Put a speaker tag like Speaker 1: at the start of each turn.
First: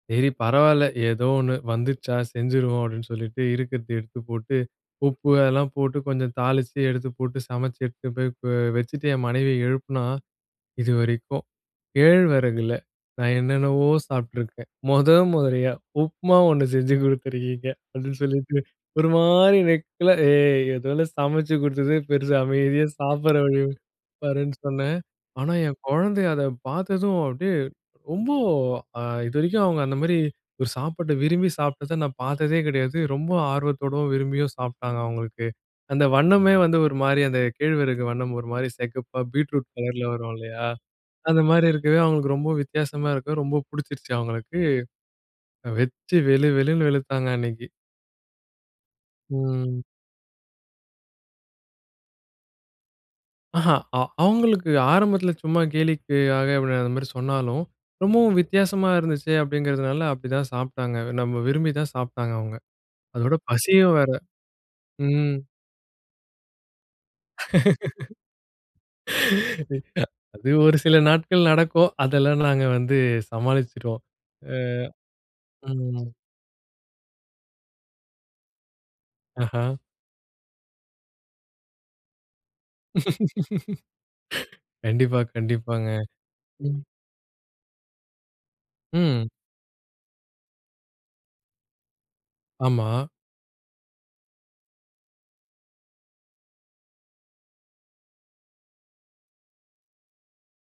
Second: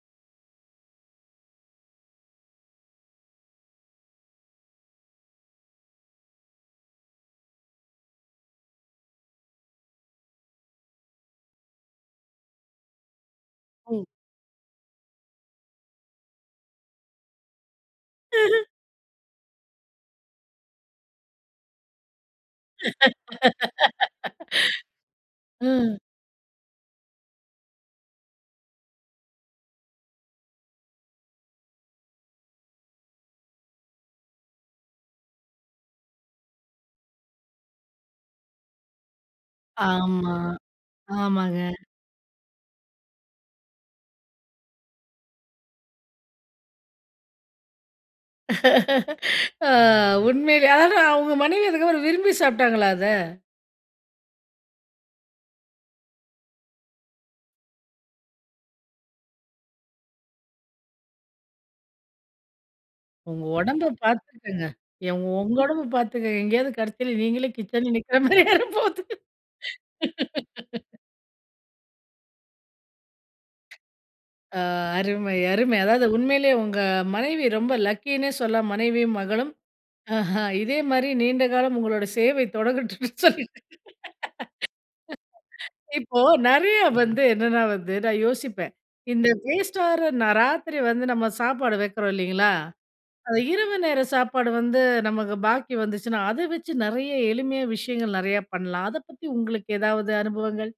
Speaker 1: சரி, பரவால்ல. ஏதோ ஒண்ணு வந்துருச்சா, செஞ்சிருவோம். அப்டின்னு சொல்லிட்டு இருக்குறத எடுத்துப் போட்டு, உப்பு எல்லாம் போட்டு, கொஞ்சம் தாளிச்சு, எடுத்துப் போட்டு, சமச்சு, எடுத்து போ போய் வச்சுட்டு என் மனைவிய எழுப்புனா, "இதுவரைக்கும் கேழ்வரகுல நான் என்னென்னவோ
Speaker 2: ம்.
Speaker 1: சாப்ட்டுருக்கேன். மொத மொதரியா, உப்மா ஒண்ணு செஞ்சு குடுத்திருக்கீங்க." அப்டின்னு சொல்லிட்டு, ஒரு மாரி நக்கலா, "ஏய்! ஏதோ நான் சமச்சு குடுத்ததே பெருசு. அமைதியா சாப்டுற வழிய பாருன்னு சொன்னேன்." ஆனா, என்
Speaker 2: ம்.
Speaker 1: கொழந்தை அத பாத்ததும், அப்டியே ரொம்ப அ இதுவரைக்கும் அவங்க அந்த மாரி ஒரு சாப்பாட விரும்பி சாப்ட்டத நான் பாத்ததே கெடையாது. ரொம்ப ஆர்வத்தோடும், விரும்பியும் சாப்ட்டாங்க அவங்களுக்கு. அந்த வண்ணமே வந்து ஒரு மாரி அந்த கேழ்வரகு வண்ணம் ஒரு மாரி செக்கப்பா, பீட்ரூட் கலர்ல வரும்
Speaker 2: ஆமா.
Speaker 1: இல்லையா? அந்த
Speaker 2: ஆமாங்க.
Speaker 1: மாரி இருக்கவே அவங்களுக்கு ரொம்ப வித்தியாசமா இருக்க, ரொம்ப பிடிச்சிருச்சு அவங்களுக்கு. வெச்சு வெளு வெளுன்னு வெளுத்தாங்க அன்னைக்கு.
Speaker 2: அ
Speaker 1: ம்.
Speaker 2: உண்மையிலே ஆனா, உங்க மனைவி அதுக்கப்புறம் விரும்பி சாப்ட்டாங்களா அத?
Speaker 1: அஹ. அ அவங்களுக்கு ஆரம்பத்துல சும்மா கேலிக்காக அந்த மாரி சொன்னாலும், ரொம்பவும் வித்தியாசமா இருந்துச்சே அப்டிங்கறதுனால அப்டிதான் சாப்ட்டாங்க. நம்ம விரும்பி தான் சாப்ட்டாங்க அவங்க. அதோட
Speaker 2: உங்க உடம்ப
Speaker 1: பசியும் வேற.
Speaker 2: பாத்துக்கங்க, எ
Speaker 1: ம்.
Speaker 2: உங்க உடம்ப பாத்துக்கங்க எங்கயாவது கடைசில நீங்களே கிச்சன்ல நிக்ற மாரியே ஆயிற போது.
Speaker 1: அது ஒரு சில நாட்கள் நடக்கும், அதெல்லாம் நாங்க வந்து சமாளிச்சுடுவோம். ஆ,
Speaker 2: அ அருமை! அருமை! அதாவது
Speaker 1: ம்.
Speaker 2: உண்மையிலேயே உங்க மனைவி ரொம்ப லக்கினே சொல்லலாம். மனைவியும், மகளும்.
Speaker 1: ஆஹா.
Speaker 2: ஆஹ இதே மாரி நீண்ட காலம் உங்களோட சேவை தொடங்கட்டும்னு சொல்லி,
Speaker 1: கண்டிப்பா, கண்டிப்பாங்க.
Speaker 2: இப்போ நெறைய
Speaker 1: ம்.
Speaker 2: வந்து என்னன்னா வந்து நான் யோசிப்பேன், இந்த
Speaker 1: ம்.
Speaker 2: வேஸ்ட்டாற ராத்திரி வந்து நம்ம சாப்பாடு வைக்றோம் இல்லைங்களா?
Speaker 1: ஆமா.
Speaker 2: இரவு நேர சாப்பாடு வந்து நமக்கு பாக்கி வந்துச்சுன்னா, அத வச்சு நெறைய எளிமையான விஷயங்கள் நெறைய பண்லாம். அதப்பத்தி உங்களுக்கு ஏதாவது அனுபவங்கள்?